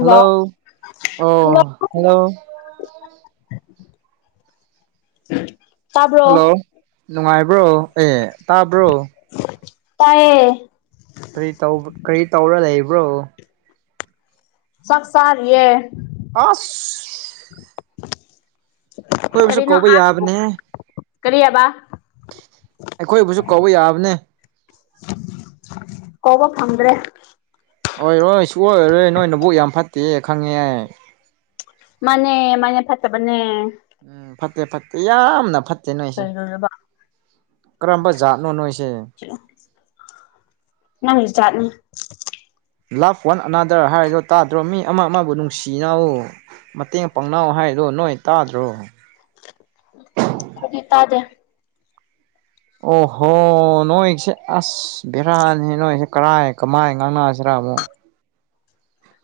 Hello hello ꯑꯣ hello [unintelligible] hello ꯅꯨꯡꯉꯥꯏꯕ꯭ꯔꯣ ꯑꯦ ꯇꯥꯕ꯭ꯔꯣ ꯇꯥꯏꯌꯦ ꯀꯔꯤ ꯀꯔꯤ ꯇꯧꯔ ꯂꯩꯕ꯭ꯔꯣ ꯆꯥꯛ ꯆꯥꯔꯤꯌꯦ ꯑꯥꯁ ꯑꯩꯈꯣꯏꯕꯨꯁꯨ ꯀꯔꯤꯅꯣ ꯀꯧꯕ ꯑꯁ ꯌꯥꯕꯅꯦ ꯀꯔꯤ ꯍꯥꯏꯕ ꯑꯩꯈꯣꯏꯕꯨꯁꯨ ꯀꯧꯕ ꯌꯥꯕꯅꯦ ꯀꯧꯕ ꯐꯪꯗ꯭ꯔꯦ ꯑꯣꯏꯔꯣꯏ ꯁꯨꯛꯑꯣꯏ ꯑꯣꯏꯔꯣꯏ ꯅꯣꯏ ꯅꯕꯨꯛ ꯌꯥꯝ ꯐꯠꯇꯦ ꯈꯪꯉꯦ ꯃꯥꯅꯦ ꯃꯥꯅꯦ ꯐꯠꯇꯕꯅꯦ ꯎꯝ ꯐꯠꯇꯦ ꯐꯠꯇꯦ ꯌꯥꯝꯅ ꯐꯠꯇꯦ ꯅꯣꯏꯁꯦ ꯀꯩꯅꯣꯅꯦꯕ ꯀꯔꯝꯕ ꯖꯥꯠꯅꯣ ꯅꯣꯏꯁꯦ ꯅꯪ ꯖꯥꯠꯅꯦ [inaudible] ꯂꯞ ꯋꯥꯟ ꯑꯅꯥꯗꯔ ꯍꯥꯏꯔꯤꯗꯣ ꯇꯥꯗ꯭ꯔꯣ ꯃꯤ ꯑꯃ ꯑꯃꯕꯨ ꯅꯨꯡꯁꯤꯅꯧ ꯃꯇꯦꯡ ꯄꯥꯡꯅ‌ꯧ ꯍꯥꯏꯗꯣ ꯅꯣꯏ ꯇꯥꯗ꯭ꯔꯣ ꯈꯣꯏꯗꯤ ꯇꯥꯗꯦ ꯑꯣꯍꯣ ꯅꯣꯏꯁꯦ ꯑꯁ ꯕꯦꯔꯥꯅꯤ ꯅꯣꯏꯁꯦ ꯀꯔꯥꯏ ꯀꯃꯥꯏ ꯉꯥꯡꯅꯁꯤꯔꯥ ꯑꯃꯨꯛ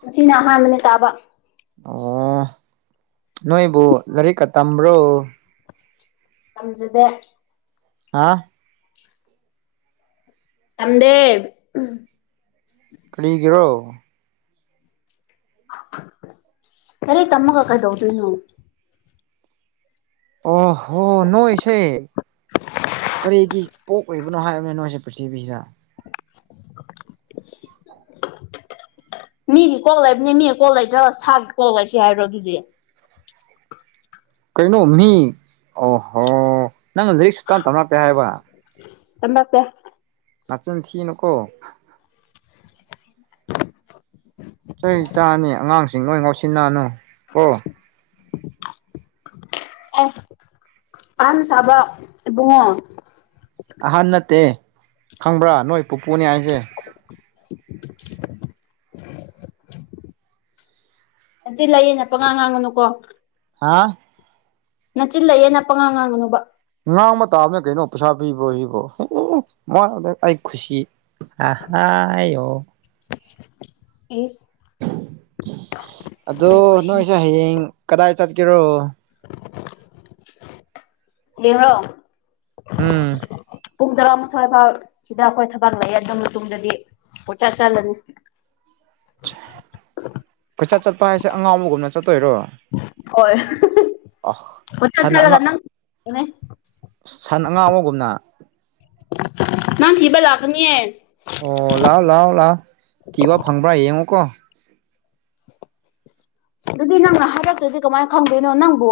ꯉꯁꯤꯅ ꯑꯍꯥꯟꯕꯅꯦ ꯇꯥꯕ ꯑꯣ ꯅꯣꯏꯕꯨ ꯂꯥꯏꯔꯤꯛꯀ ꯇꯝꯕ꯭ꯔꯣ ꯇꯝꯖꯗꯦ ꯍꯥ ꯇꯝꯗꯦ ꯀꯔꯤꯒꯤꯔꯣ ꯂꯥꯏꯔꯤꯛ ꯇꯝꯃꯒ ꯀꯩꯗꯧꯗꯣꯏꯅꯣ ꯑꯣ ꯍꯣ ꯅꯣꯏꯁꯦ ꯀꯔꯤꯒꯤ ꯄ‌ꯣꯛꯏꯕꯅ꯫ ꯂꯩꯕꯅꯣ ꯍꯥꯏꯕꯅꯦ ꯅꯣꯏꯁꯦ ꯄ꯭ꯔꯤꯊꯤꯕꯤꯁꯤꯗ [inaudible] ꯃꯤꯒꯤ ꯀꯣꯛꯜ ꯂꯩꯕꯅꯤ ꯃꯤꯒꯤ ꯀꯣꯜ ꯂꯩꯇ꯭ꯔ ꯁꯥꯒꯤ ꯀꯣꯛ ꯂꯩꯁꯤ ꯍꯥꯏꯔꯣ ꯑꯗꯨꯗꯤ ꯀꯩꯅꯣ ꯃꯤ ꯑꯣꯍꯣ ꯅꯪꯅ ꯂꯥꯏꯔꯤꯛ ꯁꯨꯛꯇꯥꯟ ꯇꯞꯅꯛꯇꯦ ꯍꯥꯏꯕ ꯇꯝꯃꯛꯇꯦ ꯅꯥꯆꯤꯟ ꯊꯅꯨꯀꯣ [inaudible] ꯆꯍꯤ ꯆꯥꯅꯤ ꯑꯉꯥꯡꯁꯤꯡ ꯂꯣꯏ ꯉꯥꯎꯁꯤꯟꯅꯅꯨ ꯀꯣ ꯑꯦ ꯑꯍꯟ ꯁꯥꯕ ꯏꯕꯨꯨꯡꯉꯣ ꯑꯍꯟ ꯅꯠꯇꯦ ꯈꯪꯕ꯭ꯔꯥ ꯅꯣꯏ ꯄꯨꯄꯨꯅꯤ ꯍꯥꯏꯁꯦ [inaudible] [inaudible] ꯆꯤꯂꯩꯌꯦꯅ ꯄꯉ ꯉꯥꯡꯉꯅꯨꯀꯣ ꯍꯥ ꯅꯥꯆꯤꯂꯛꯑꯌꯦꯅ ꯄꯉꯥ ꯉꯥꯡꯉꯅꯨꯕ ꯉꯥꯡꯕ ꯇꯥꯕꯅꯦ ꯀꯩꯅꯣ ꯄꯩꯁꯥ ꯄꯤꯕ꯭ꯔꯣ ꯁꯤꯕꯣ ꯎ ꯑꯩ ꯈꯨꯁꯤ ꯑꯍ ꯌꯣ ꯏꯁ ꯑꯗꯣ ꯑꯩ ꯅꯣꯏꯁꯦ ꯈꯨꯁꯤꯈꯔꯦ ꯍꯌꯦꯡ ꯀꯗꯥꯏ ꯆꯠꯀꯦꯔꯣ ꯂꯤꯍꯣ ꯎꯝ ꯄꯨꯡ ꯇꯔꯥꯃꯥꯊꯣꯏ ꯐꯥꯎ ꯁꯤꯗ ꯑꯩꯈꯣꯏ ꯊꯕꯛ ꯂꯩꯔꯕ ꯃꯇꯨꯡꯗꯗꯤ ꯄꯣꯏ ꯆꯠ ꯆꯠꯂꯅꯤ ꯀꯣꯏꯆꯠ ꯆꯠꯄ ꯍꯥꯏꯁꯦ ꯑꯉꯥꯎꯕꯒꯨꯝꯅ ꯆꯠꯇꯣꯏꯔꯣ ꯍꯣꯏꯁ ꯑ ꯀꯣꯆꯠ ꯁꯟ ꯆꯠꯂꯒ ꯑꯉꯥ ꯅꯪ ꯊꯝꯃꯦ ꯁꯟ ꯑꯉꯥꯡ ꯑꯃꯒꯨꯝꯅ ꯅꯪꯊꯤꯕ ꯂꯥꯛꯀꯅꯤꯌꯦ ꯑꯣ ꯂꯥꯛꯑꯣ ꯂꯥꯛꯑꯣ ꯂꯥꯛꯑꯣ ꯀꯤꯕ ꯐꯪꯕ꯭ꯔꯥ ꯌꯦꯡꯉꯣꯀꯣ ꯑꯗꯨꯗꯤ ꯅꯪꯅ ꯍꯥꯏꯔꯛꯇ꯭ꯔꯗꯤ ꯀꯃꯥꯏꯅ ꯈꯪꯗꯣꯏꯅꯣ ꯅꯪꯕꯨ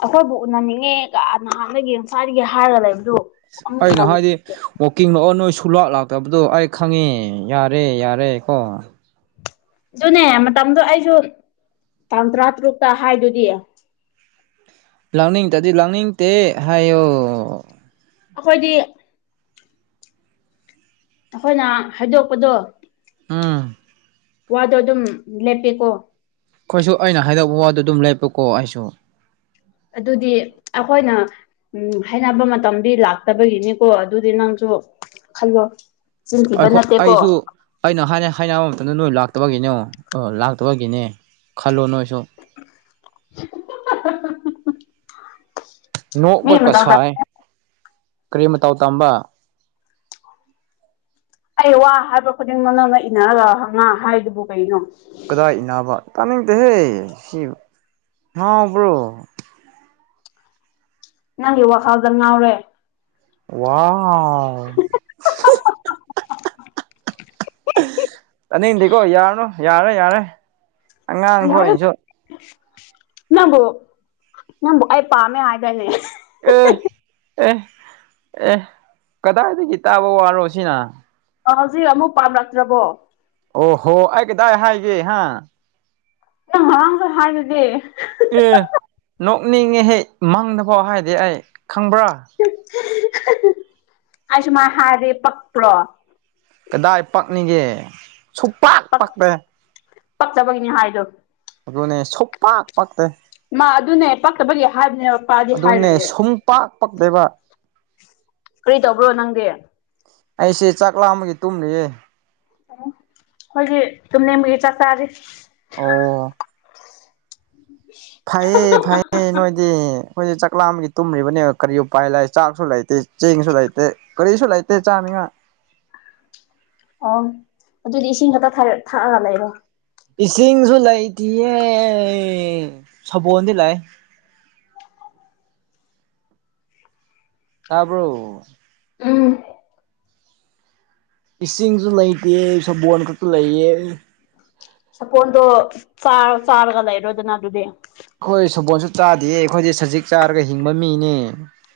ꯑꯩꯈꯣꯏꯕꯨ ꯎꯅꯟꯅꯤꯡꯉꯦ ꯅꯍꯥꯟꯗꯒꯤ ꯅꯋꯥꯏꯗꯒꯤ ꯍꯥꯏꯔꯒ ꯂꯩꯕꯗꯨ ꯑꯃꯨꯛ ꯑꯩꯅ ꯎꯅꯅꯤꯡ ꯍꯥꯏꯗꯦ ꯋꯥꯛꯀꯤꯡ ꯂꯥꯛꯑꯣ ꯅꯣꯏ ꯁꯨꯂꯥ ꯂꯥꯛꯇꯕꯗꯣ ꯑꯩ ꯈꯪꯉꯦ ꯌꯥꯔꯦ ꯌꯥꯔꯦ ꯀꯣ ꯑꯗꯨꯅꯦ ꯃꯇꯝꯗꯣ ꯑꯩꯁꯨ ꯇꯥꯡ ꯇꯔꯥ ꯇꯔꯨꯛꯇ ꯍꯥꯏꯗꯣꯏꯗꯤ ꯂꯥꯛꯅꯤꯡꯗꯗꯤ ꯂꯥꯛꯅꯤꯡꯗꯦ ꯍꯥꯏꯌꯣ ꯑꯩꯈꯣꯏꯗꯤ ꯑꯩꯈꯣꯏꯅ ꯍꯥꯏꯗꯣꯛꯄꯗꯣ ꯎꯝ ꯋꯥꯗꯣ ꯑꯗꯨꯝ ꯂꯦꯞꯄꯤꯀꯣ ꯑꯩꯈꯣꯏꯁꯨ ꯑꯩꯅ ꯍꯥꯏꯗꯛꯄ ꯋꯥꯗꯣ ꯑꯗꯨꯝ ꯂꯩꯞꯄꯀꯣ ꯑꯩꯁꯨ ꯑꯗꯨꯗꯤ ꯑꯩꯈꯣꯏꯅ ꯎꯝ ꯍꯥꯏꯅꯕ ꯃꯇꯝꯗꯤ ꯂꯥꯛꯇꯕꯒꯤꯅꯤꯀꯣ ꯑꯗꯨꯗꯤ ꯅꯪꯁꯨ ꯈꯜꯂꯣ ꯆꯤꯟ ꯊꯤꯕ ꯑꯩꯈꯣꯏ ꯅꯠꯇꯦꯀꯣ ꯑꯩꯁꯨ ꯑꯩꯅ ꯍꯥꯏ ꯍꯥꯏꯅꯕ ꯃꯇꯝꯗ ꯅꯣꯏ ꯂꯥꯛꯇꯕꯒꯤꯅꯦ ꯑꯣ ꯂꯥꯛꯇꯕꯒꯤꯅꯦ ꯈꯜꯂꯣ ꯅꯣꯏꯁꯨ ꯍꯍꯥ ꯃꯤ ꯅꯣꯛꯄ ꯀ ꯃꯇꯝꯗ ꯁꯥꯏ ꯀꯔꯤ ꯃꯇꯥꯎ ꯇꯥꯝꯕ ꯑꯩ ꯋꯥ ꯍꯥꯏꯕ ꯈꯨꯗꯤꯡꯃꯛꯅꯅ ꯏꯟꯅꯔꯒ ꯍ ꯉꯥ ꯍꯥꯏꯗꯨꯕꯨ ꯀꯩꯅꯣ ꯀꯗꯥꯏ ꯏꯅꯥꯕ ꯇꯥꯅꯤꯡꯗꯦꯍꯦ ꯁꯤ ꯉꯥꯎꯕ꯭ꯔꯣ ꯅꯪꯒꯤ ꯋꯥꯈꯜꯗ ꯉꯥꯎꯔꯦ ꯋꯥ ꯑꯥꯅꯤꯡꯗꯤꯀꯣ ꯌꯥꯔꯅꯨ ꯌꯥꯔꯦ ꯌꯥꯔꯦ ꯑꯉꯥꯡꯈꯣꯏꯅꯁꯨ ꯅꯪꯕꯨ ꯅꯪꯕꯨ ꯑꯩ ꯄꯥꯝꯃꯦ ꯍꯥꯏꯒꯅꯦ ꯑꯦ ꯑꯦ ꯑꯦ ꯀꯗꯥꯏꯗꯒꯤ ꯇꯥꯕ ꯋꯥꯔꯣ ꯁꯤꯅ ꯑ ꯍꯧꯖꯤꯛ ꯑꯃꯨꯛ ꯄꯥꯝꯂꯛꯇ꯭ꯔꯕꯣ ꯑꯣ ꯍꯣ ꯑꯩ ꯀꯗꯥꯏ ꯍꯥꯏꯒꯦ ꯍꯥ [unintelligible] ꯉꯔꯥꯡꯁꯩ ꯍꯥꯏꯗꯨꯗꯤ ꯑꯦ ꯅꯣꯛꯅꯤꯡꯉꯦꯍꯦ ꯃꯪꯗꯐꯥꯎ ꯍꯥꯏꯗꯦ ꯑꯩ ꯈꯪꯕ꯭ꯔꯥ [unintelligible] ꯑꯩ ꯁꯨꯃꯥꯏ ꯍꯥꯏꯔꯦ ꯄꯛꯄ꯭ꯔꯣ ꯀꯗꯥꯏ ꯄꯛꯅꯤꯒꯦ ꯁꯨꯛ ꯄꯛ ꯄꯛꯇꯦ ꯄꯛꯇꯕꯩꯒꯤꯅꯤ ꯍꯥꯏꯗꯣ ꯑꯗꯨꯅꯦ ꯁꯨꯡ ꯄꯛ ꯄꯛꯇꯦ ꯃꯥ ꯑꯗꯨꯅꯦ ꯄꯛꯇꯕꯒꯤ ꯍꯥꯏꯕꯅꯦ ꯄꯛꯑꯗꯤ ꯍꯥꯏꯔꯣꯏꯑꯦ ꯄꯛ ꯄꯛ ꯇꯦꯕ ꯀꯔꯤ ꯇꯧꯕ꯭ꯔꯣ ꯅꯪꯗꯤ ꯑꯩꯁꯦ ꯆꯥꯛ ꯂꯥꯝꯕꯒꯤ ꯇꯨꯝꯔꯤꯌꯦ ꯎ ꯑꯩꯈꯣꯏꯒꯤ ꯇꯨꯝꯅꯤꯡꯕꯒꯤ ꯆꯥꯛ ꯆꯥꯔꯤ ꯑꯣ ꯐꯩꯌꯦ ꯐꯩꯌꯦ ꯅꯣꯏꯗꯤ ꯑꯩꯈꯣꯏꯗꯤ ꯆꯥꯛ ꯂꯥꯝꯕꯒꯤ ꯇꯨꯝꯔꯤꯕꯅꯦ ꯀꯔꯤ ꯎꯄꯥꯏ ꯂꯩꯥ ꯆꯥꯛꯁꯨ ꯂꯩꯇꯦ ꯆꯦꯡꯁꯨ ꯂꯩꯇꯦ ꯀꯔꯤꯁꯨ ꯂꯩꯇꯦ ꯆꯥꯅꯤꯉꯥꯏ ꯑꯣ ꯑꯗꯨꯗꯤ ꯏꯁꯤꯡ ꯈꯛꯇ ꯊꯥꯛꯑꯒ ꯂꯩꯔꯣ ꯏꯁꯤꯡꯁꯨ ꯂꯩꯇꯤꯌꯦ ꯁꯕꯣꯜꯗꯤ ꯂꯩ ꯇꯥꯕ꯭ꯔꯣ ꯎꯝ ꯏꯁꯤꯡꯁꯨ ꯂꯩꯇꯦ ꯁꯕꯣꯜ ꯈꯛꯇ ꯂꯩꯌꯦ ꯁꯄꯣꯟꯜꯗꯣ ꯆꯥꯔ ꯆꯥꯔꯒ ꯂꯩꯔꯣꯗꯅ ꯑꯗꯨꯗꯤ ꯑꯩꯈꯣꯏ ꯁꯕꯣꯜꯁꯨ ꯆꯥꯗꯦꯌꯦ ꯑꯩꯈꯣꯏꯗꯤ ꯁꯖꯤꯛ ꯆꯥꯔꯒ ꯍꯤꯡꯕ ꯃꯤꯅꯦ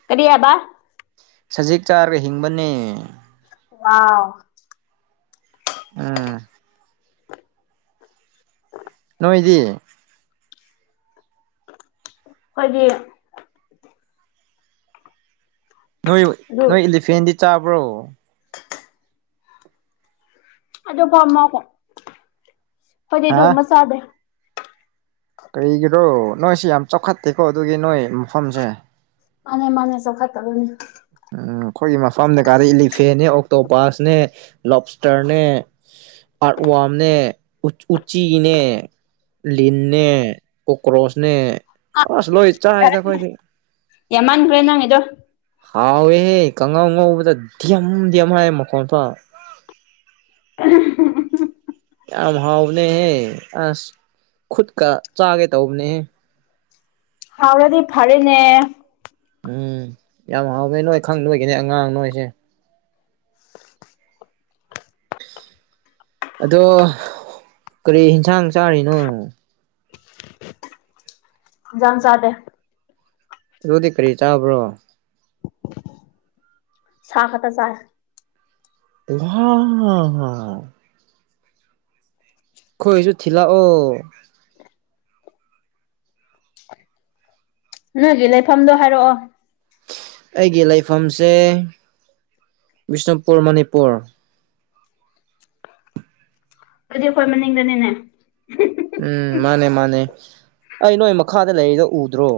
ꯀꯔꯤ ꯍꯥꯏꯕ ꯁꯖꯤꯛ ꯆꯥꯔꯒ ꯍꯤꯡꯕꯅꯦ [unintelligible] ꯎꯝ ꯍꯣꯏꯗꯤ ꯑꯩꯈꯣꯏꯒꯤ ꯅꯣꯏ ꯑꯗꯨ ꯅꯣꯏ ꯏꯂꯤꯐꯦꯟꯗꯤ ꯆꯥꯕ꯭ꯔꯣ [unintelligible] ꯈꯣꯏꯗꯤ ꯍꯥ ꯑꯗꯨꯒꯨꯝꯕ ꯆꯥꯗꯦ ꯀꯩꯔꯤꯒꯤꯔꯣ ꯅꯣꯏꯁꯤ ꯌꯥꯝ ꯆꯥꯎꯈꯠꯇꯦꯀꯣ ꯑꯗꯨꯒꯤ ꯅꯣꯏ ꯃꯐꯝꯁꯦ ꯃꯥꯅꯦ ꯃꯥꯅꯦ ꯆꯥꯎꯈꯠꯇꯕꯅꯦ ꯑꯩꯈꯣꯏꯒꯤ ꯃꯐꯝꯗ ꯀꯥꯗꯤ ꯏꯂꯤꯐꯦꯟꯅꯦ ꯑꯣꯛꯇꯣ ꯄꯁꯅꯦ ꯂꯣꯞꯁꯇꯔꯅꯦ ꯑꯥꯔꯠ ꯋꯥꯝꯅꯦ ꯎꯆꯤꯅꯦ ꯂꯤꯟꯅꯦ ꯀꯣꯛꯀ꯭ꯔꯣꯁꯅꯦ ꯑꯁ ꯂꯣꯏ ꯆꯥꯏꯗ ꯑꯩꯈꯣꯏꯗꯤ ꯌꯥꯃꯥꯟꯈ꯭ꯔꯦ ꯅꯪꯒꯤꯗꯣ ꯍꯥꯎꯋꯦꯍꯦ ꯀꯪꯒꯥꯥꯎ ꯉꯧꯕꯗ ꯙꯌꯝ ꯙꯌꯝ ꯍꯥꯏ ꯃꯈꯣꯟ ꯊꯣꯛ ꯌꯥꯝ ꯍꯥꯎꯕꯅꯦꯍꯦ ꯑꯁ ꯈꯨꯠꯀ ꯆꯥꯒꯦ ꯇꯧꯕꯅꯦꯍꯦ ꯍꯥꯎꯔꯥꯗꯤ ꯐꯔꯦꯅꯦ ꯎꯝ ꯌꯥꯝ ꯍꯥꯎꯕꯅꯦ ꯅꯣꯏ ꯈꯪꯗꯕꯒꯤꯅꯤ ꯑꯉꯥꯡ ꯅꯣꯏꯁꯦ ꯑꯗꯣ ꯀꯔꯤ ꯌꯦꯟꯁꯥꯡ ꯆꯥꯔꯤꯅꯣ ꯏꯟꯁꯥꯡ ꯆꯥꯗꯦ ꯑꯗꯨꯗꯤ ꯀꯔꯤ ꯆꯥꯕ꯭ꯔꯣ ꯁꯥ ꯈꯛꯇ ꯆꯥꯏ [unintelligible] ꯈꯣꯏꯁꯨ ꯊꯤꯂꯛ ꯑꯣ ꯅꯪꯒꯤ ꯂꯩꯐꯝꯗꯣ ꯍꯥꯏꯔꯛꯑꯣ ꯑꯩꯒꯤ ꯂꯩꯐꯝꯁꯦ ꯕꯤꯁꯅꯨꯄꯨꯔ ꯃꯅꯤꯄꯨꯔ ꯑꯗꯨꯗꯤ ꯑꯩꯈꯣꯏ ꯃꯅꯤꯡꯗꯅꯤꯅꯦ [unintelligible] ꯎꯝ ꯃꯥꯅꯦ ꯃꯥꯅꯦ ꯑꯩ ꯅꯣꯏ ꯃꯈꯥꯗ ꯂꯩꯔꯤꯗꯣ ꯎꯗ꯭ꯔꯣ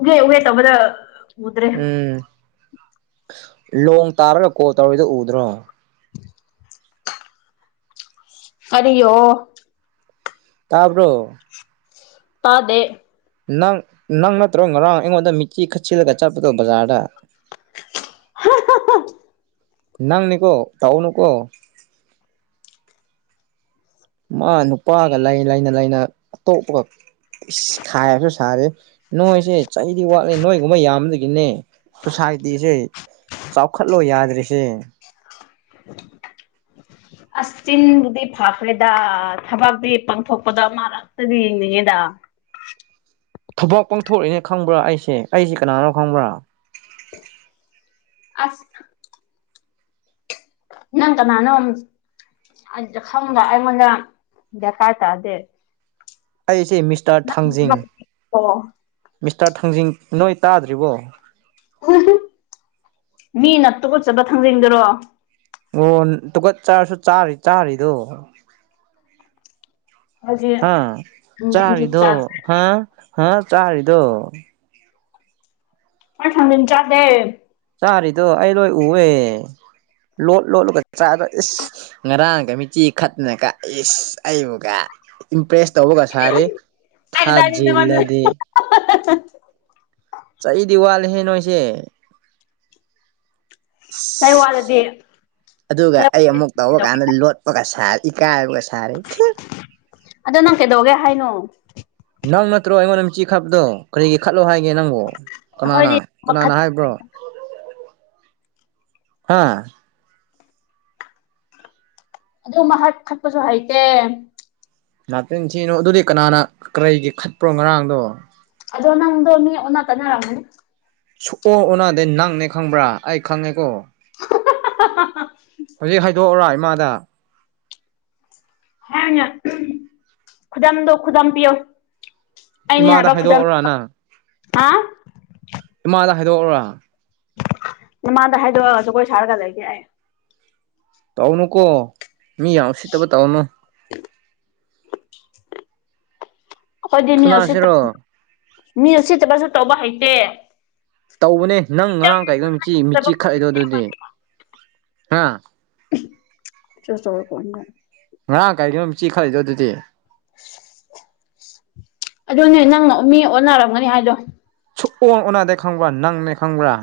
ꯎꯒꯦ ꯎꯒꯦ ꯇꯧꯕꯗ ꯎꯗ꯭ꯔꯦ ꯎꯝ ꯂꯣꯡ ꯇꯥꯔꯒ ꯀꯣꯜ ꯇꯧꯔꯔꯤꯗ ꯎꯗ꯭ꯔꯣ ꯀꯔꯤꯌꯣ ꯇꯥꯕ꯭ꯔꯣ ꯇꯥꯗꯦ ꯅꯪ ꯅꯪ ꯅꯠꯇ꯭ꯔꯣ ꯉꯔꯥꯡ ꯑꯩꯉꯣꯟꯗ ꯃꯤꯆꯤ ꯈꯠꯆꯜꯂꯒ ꯆꯠꯄꯗꯣ ꯕꯖꯥꯔꯗ [unintelligible] ꯅꯪꯅꯤꯀꯣ ꯇꯥꯎꯅꯨꯀꯣ ꯃꯥ ꯅꯨꯄꯥꯒ ꯂꯩꯅ ꯂꯩꯅ ꯑꯇꯣꯞꯄꯒ ꯏꯁ ꯈꯥꯏꯔꯁꯨ ꯁꯥꯔꯦ ꯅꯣꯏꯁꯦ ꯆꯩꯗꯤ ꯋꯥꯠꯂꯤꯦ ꯅꯣꯏꯒꯨꯝꯕ ꯌꯥꯝꯕꯗꯒꯤꯅꯦ ꯁꯣꯁꯥꯏꯇꯤꯁꯦ ꯆꯥꯎꯈꯠꯂꯣ ꯌꯥꯗ꯭ꯔꯤꯁꯦ ꯑꯁ ꯆꯤꯟꯕꯨꯗꯤ ꯐꯈ꯭ꯔꯦꯗ ꯊꯕꯛꯇꯤ ꯄꯥꯡꯊꯣꯛꯄꯗ ꯑꯃ ꯉꯛꯇꯗꯤ ꯌꯦꯡꯅꯤꯡꯉꯦꯗ ꯊꯧꯕꯥꯛ ꯄꯥꯡꯊꯣꯔꯛꯏꯅꯦ ꯈꯪꯕ꯭ꯔꯥ ꯑꯩꯁꯦ ꯑꯩꯁꯦ ꯀꯅꯥꯅꯣ ꯈꯪꯕ꯭ꯔꯥ ꯑꯁ ꯅꯪ ꯀꯅꯥꯅꯣ ꯈꯪꯕ ꯑꯩꯉꯣꯟꯗ ꯗꯔꯀꯥꯔ ꯇꯥꯗꯦ ꯑꯩꯁꯦ ꯃꯤꯁꯇꯔ ꯊꯥꯡꯖꯤꯡ ꯑꯣ ꯃꯤꯁꯇꯔ ꯊꯥꯡꯖꯤꯡ ꯅꯣꯏ ꯇꯥꯗ꯭ꯔꯤꯕꯣ ꯃꯤꯅ ꯇꯨꯀꯠꯆꯥꯕ ꯊꯥꯡꯖꯤꯡꯗꯨꯔꯣ ꯑꯣ ꯇꯨꯀꯠ ꯆꯥꯔꯁꯨ ꯆꯥꯔꯤ ꯆꯥꯔꯤꯗꯣ ꯍꯧꯖꯤꯛ ꯍꯥ ꯊꯥꯡꯖꯤꯡꯁꯨ ꯆꯔꯤꯗꯣ ꯆꯥꯁꯦ ꯍꯥ ꯍꯥ ꯆꯥꯔꯗꯣ ꯑꯩ ꯊꯥꯡꯖꯤꯡ ꯆꯥꯗꯦ ꯆꯥꯔꯤꯗꯣ ꯑꯩ ꯂꯣꯏ ꯎꯑꯦ ꯂꯣꯠ ꯂꯣꯠꯂꯒ ꯆꯥꯔ ꯏꯁ ꯉꯔꯥꯡꯒ ꯃꯤꯠꯆꯤ ꯈꯠꯂꯥꯅꯒ ꯏꯁ ꯑꯩꯕꯨꯒ ꯏꯝꯄ꯭ꯔꯦꯁ ꯇꯧꯕꯒ ꯁꯥꯔꯤ ꯀꯗꯥꯏꯗꯒꯤ ꯅꯉꯣꯟꯗ ꯊꯥꯖꯤꯜꯂꯗꯤ [unintelligible] ꯆꯥꯛꯗꯤ ꯋꯥꯠꯂꯦꯍꯦ ꯅꯣꯏꯁꯦ ꯆꯩ ꯋꯥꯠꯂꯗꯤ ꯑ ꯑꯗꯨꯒ ꯑꯩ ꯑꯃꯨꯛ ꯇꯔ ꯀꯥꯟꯗ ꯂꯣꯠ ꯑꯣ ꯁꯥ ꯏꯀꯒ ꯁꯔꯤ ꯑꯗꯣ ꯅꯪ ꯀꯩꯗꯧꯒꯦ ꯍꯥꯏꯅꯣ ꯅꯪ ꯅꯠꯇ꯭ꯔꯣ ꯑꯩꯉꯣꯟꯗ ꯃꯤꯆꯤ ꯈꯥꯕꯗꯣ ꯀꯔꯤꯒꯤ ꯈꯠꯂꯣ ꯍꯥꯏꯒꯦ ꯅꯪꯕꯨ ꯀꯅꯥꯅ ꯑꯩꯈꯣꯏꯗꯤ ꯀꯅꯥꯅ ꯃꯈꯠ ꯍꯥꯏꯕ꯭ꯔꯣ ꯍꯥꯥ ꯑꯗꯨ ꯃꯍꯛ ꯊꯠꯄꯁꯨ ꯍꯩꯇꯦ ꯅꯥꯇꯤꯟ ꯊꯤꯅꯣ ꯑꯗꯨꯗꯤ ꯀꯅꯥꯅ ꯀꯔꯤꯒꯤ ꯈꯠꯄ꯭ꯔꯣ ꯉꯔꯥꯡꯗꯣ ꯑꯗꯨꯗꯣꯅꯣ ꯃꯤ ꯑꯣ ꯀꯟꯔꯝꯅꯤ ꯁꯨ ꯑꯣ ꯑꯣꯗꯩ ꯅꯪꯅꯦ ꯈꯪꯕ꯭ꯔꯥ ꯑꯩ ꯈꯪꯉꯦꯀꯣ [unintelligible] ꯍꯧꯖꯤꯛ ꯍꯥꯏꯗꯣꯛꯎꯔ ꯏꯃꯥꯗ ꯈꯨꯗꯥꯗꯝꯗꯣ ꯈꯨꯗꯥꯝ ꯄꯤꯌꯣ ꯑꯩꯅ ꯏꯃꯥꯗ ꯌꯥꯕ ꯈꯨꯗꯝ ꯍꯥꯏꯗꯣꯛꯑꯣꯔꯥ ꯅꯪ ꯏꯃꯥꯗ ꯍꯥꯏꯗꯣꯛꯔꯥ ꯅꯃꯗ ꯍꯥꯏꯗꯣꯛꯑꯒꯁꯨ ꯑꯩꯈ ꯁꯥꯔꯀꯗꯒꯦ ꯇꯧꯅꯨꯀꯣ ꯃꯤ ꯌꯥꯝ ꯁꯤꯠꯇꯕ ꯇꯧꯎꯅꯨ ꯑꯩꯈꯣꯏꯗꯤ ꯃꯤ ꯎꯁꯤꯠꯇꯕ ꯐꯨꯅꯁꯤꯔꯣ ꯃꯤ ꯎꯁꯤꯠꯇꯕꯁꯨ ꯇꯧꯕ ꯍꯩꯇꯦ ꯇꯧꯕꯅꯦ ꯅꯪ ꯉꯔꯥꯡ ꯀꯥꯏꯗꯣꯤ ꯃꯤꯆꯤ ꯈꯛꯂꯤꯗꯣ ꯑꯗꯨꯗꯤ ꯍꯥ [unintelligible] ꯉꯔꯥꯡ ꯀꯥꯏꯗꯣ ꯃꯤꯠꯆꯤ ꯈꯠꯂꯤꯗꯣ ꯑꯗꯨꯗꯤ ꯑꯗꯨꯅꯦ ꯅꯪ ꯃꯤ ꯑꯣꯟꯅꯔꯝꯒꯅꯤ ꯍꯥꯏꯗꯣ ꯁꯨꯡ ꯑꯣꯟꯅꯥꯗꯦ ꯈꯪꯕ꯭ꯔꯥ ꯅꯪ ꯅꯩꯅꯤ ꯈꯪꯕ꯭ꯔꯥ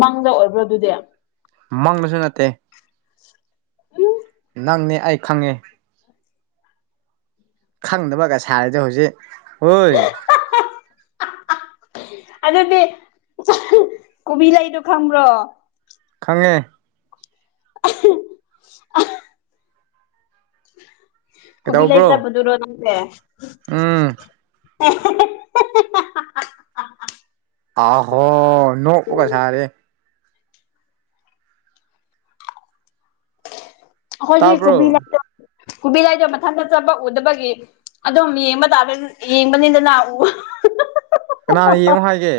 ꯃꯪꯗ ꯑꯣꯏꯕ꯭ꯔꯣ ꯑꯗꯨꯗꯤ ꯃꯪꯗꯥꯁꯨ ꯅꯠꯇꯦ ꯎꯝ ꯅꯪꯅꯦ ꯑꯩꯥ ꯈꯪꯉꯦ ꯈꯪꯗꯕꯒꯥ ꯁꯥꯔꯤꯗꯣ ꯍꯧꯖꯤꯛ ꯍꯣꯏ ꯑꯗꯨꯗꯤ ꯀꯣꯕꯤ ꯂꯩꯗꯣ ꯈꯪꯕ꯭ꯔꯣ ꯈꯪꯉꯦ [unintelligible] ꯀꯣꯕꯤ ꯂꯩ ꯀꯩꯗꯧꯕ꯭ꯔꯣ ꯆꯥꯕꯗꯨꯔꯣ ꯑꯗꯨꯗꯤ ꯎꯝ [unintelligible] ꯑꯍꯣ ꯅꯣꯛꯄꯒꯥ ꯁꯥꯔꯤ ꯑꯩꯈꯣꯏꯒꯤ ꯇꯥꯕ꯭ꯔꯣ ꯀꯣꯕꯤ ꯂꯩꯗꯣ ꯀꯣꯕꯤ ꯂꯩꯗꯣ ꯃꯊꯟꯇ ꯆꯠꯄ ꯎꯗꯕꯒꯤ ꯑꯗꯨꯝ ꯌꯦꯡꯕ ꯇꯥꯕ ꯌꯦꯡꯕꯅꯤꯗꯅꯥ ꯎ ꯀꯅꯥꯅ ꯌꯦꯡꯉꯣ ꯍꯥꯏꯒꯦ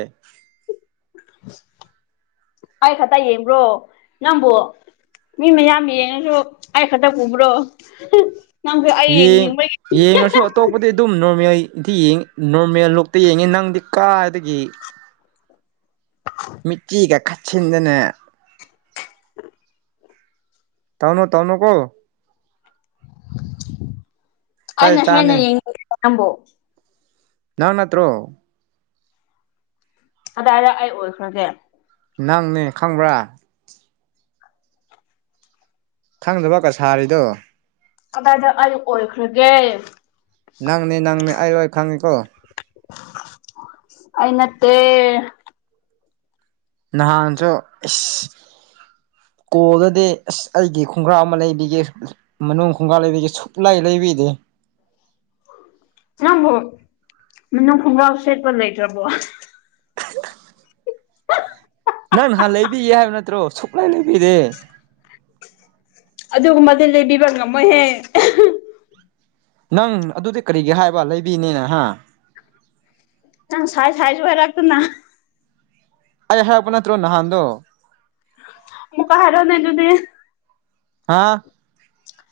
ꯑꯩ ꯈꯛꯇ ꯌꯦꯡꯕ꯭ꯔꯣ ꯅꯪꯕꯨ ꯃꯤ ꯃꯌꯥꯝ ꯌꯦꯡꯉꯁꯨ ꯑꯩ ꯈꯛꯇ ꯎꯕ꯭ꯔꯣ ꯅꯪꯕꯨ ꯑꯩ ꯌꯦꯡ ꯌꯦꯡꯅꯤꯡꯕꯒꯤ ꯌꯦꯡꯉꯁꯨ ꯑꯇꯣꯞꯄꯗꯤ ꯑꯗꯨꯝ ꯅꯣꯔꯃꯦꯜ ꯏꯊꯤꯡ ꯅꯣꯔꯃꯦꯜ ꯂꯨꯛꯇ ꯌꯦꯡꯉꯤ ꯅꯪꯗꯤ ꯀꯥꯏꯗꯒꯤ ꯃꯤꯠꯆꯤꯒꯥ ꯈꯠ ꯁꯤꯟꯗꯅ [unintelligible] ꯇꯧꯅꯨ ꯇꯧꯅꯨꯀꯣ ꯆꯩ ꯑꯩꯅ ꯍꯦꯟꯅ ꯆꯥꯅꯤ ꯌꯦꯡꯅꯤꯡ [unintelligible] ꯅꯪꯕꯨ ꯅꯪ ꯅꯠꯇ꯭ꯔꯣ ꯀꯗꯥꯏꯗ ꯑꯩ ꯑꯣꯏꯈ꯭ꯔꯒꯦ ꯅꯪꯅꯦ ꯈꯪꯕ꯭ꯔꯥ ꯈꯪꯗꯕꯒ ꯁꯥꯔꯤꯗꯣ ꯀꯗꯥꯏꯗ ꯑꯩ ꯑꯣꯏꯈ꯭ꯔꯒꯦ ꯅꯪꯅꯦ ꯅꯪꯅꯦ ꯑꯩ ꯂꯣꯏ ꯈꯪꯉꯤꯀꯣ ꯑꯩ ꯅꯠꯇꯦ ꯅꯍꯥꯟꯁꯨ ꯏꯁ ꯀꯣꯜꯗꯗꯤ ꯑꯁ ꯑꯩꯒꯤ ꯈꯣꯡꯒ꯭ꯔꯥꯎ ꯑꯃ ꯂꯩꯕꯤꯒꯦ ꯃꯅꯨꯡ ꯈꯣꯡꯒꯥꯎ ꯂꯩꯕꯤꯒꯦ ꯁꯨꯛꯂꯩ ꯂꯩꯕꯤꯗꯦ ꯅꯪꯕꯣ ꯃꯅꯨꯡ ꯈꯣꯡꯒꯥꯎ ꯁꯦꯠꯄ ꯂꯩꯇ꯭ꯔꯕꯣ ꯅꯪ ꯅꯍꯥꯟ ꯂꯩꯕꯤꯒꯦ ꯍꯥꯏꯕ ꯅꯠꯇ꯭ꯔꯣ ꯁꯨꯛꯂꯩ ꯂꯩꯕꯤꯗꯦ ꯑꯗꯨꯒꯨꯝꯕꯗꯤ ꯂꯩꯕꯤꯕ ꯉꯝꯃꯣꯏꯍꯦ ꯅꯪ ꯑꯗꯨꯗꯤ ꯀꯔꯤꯒꯤ ꯍꯥꯏꯕ ꯂꯩꯕꯤꯅꯤꯅ ꯍꯥ ꯅꯪ ꯁꯥꯏꯁ ꯍꯥꯏꯁꯨ ꯍꯥꯏꯔꯛꯇꯅꯥ ꯑꯩ ꯍꯥꯏꯔꯛꯄ ꯅꯠꯇ꯭ꯔꯣ ꯅꯍꯥꯟꯗꯣ ꯑꯃꯨꯛꯀ ꯍꯥꯏꯔꯛꯑꯣꯅꯦꯗꯨꯗꯤ ꯍꯥꯥ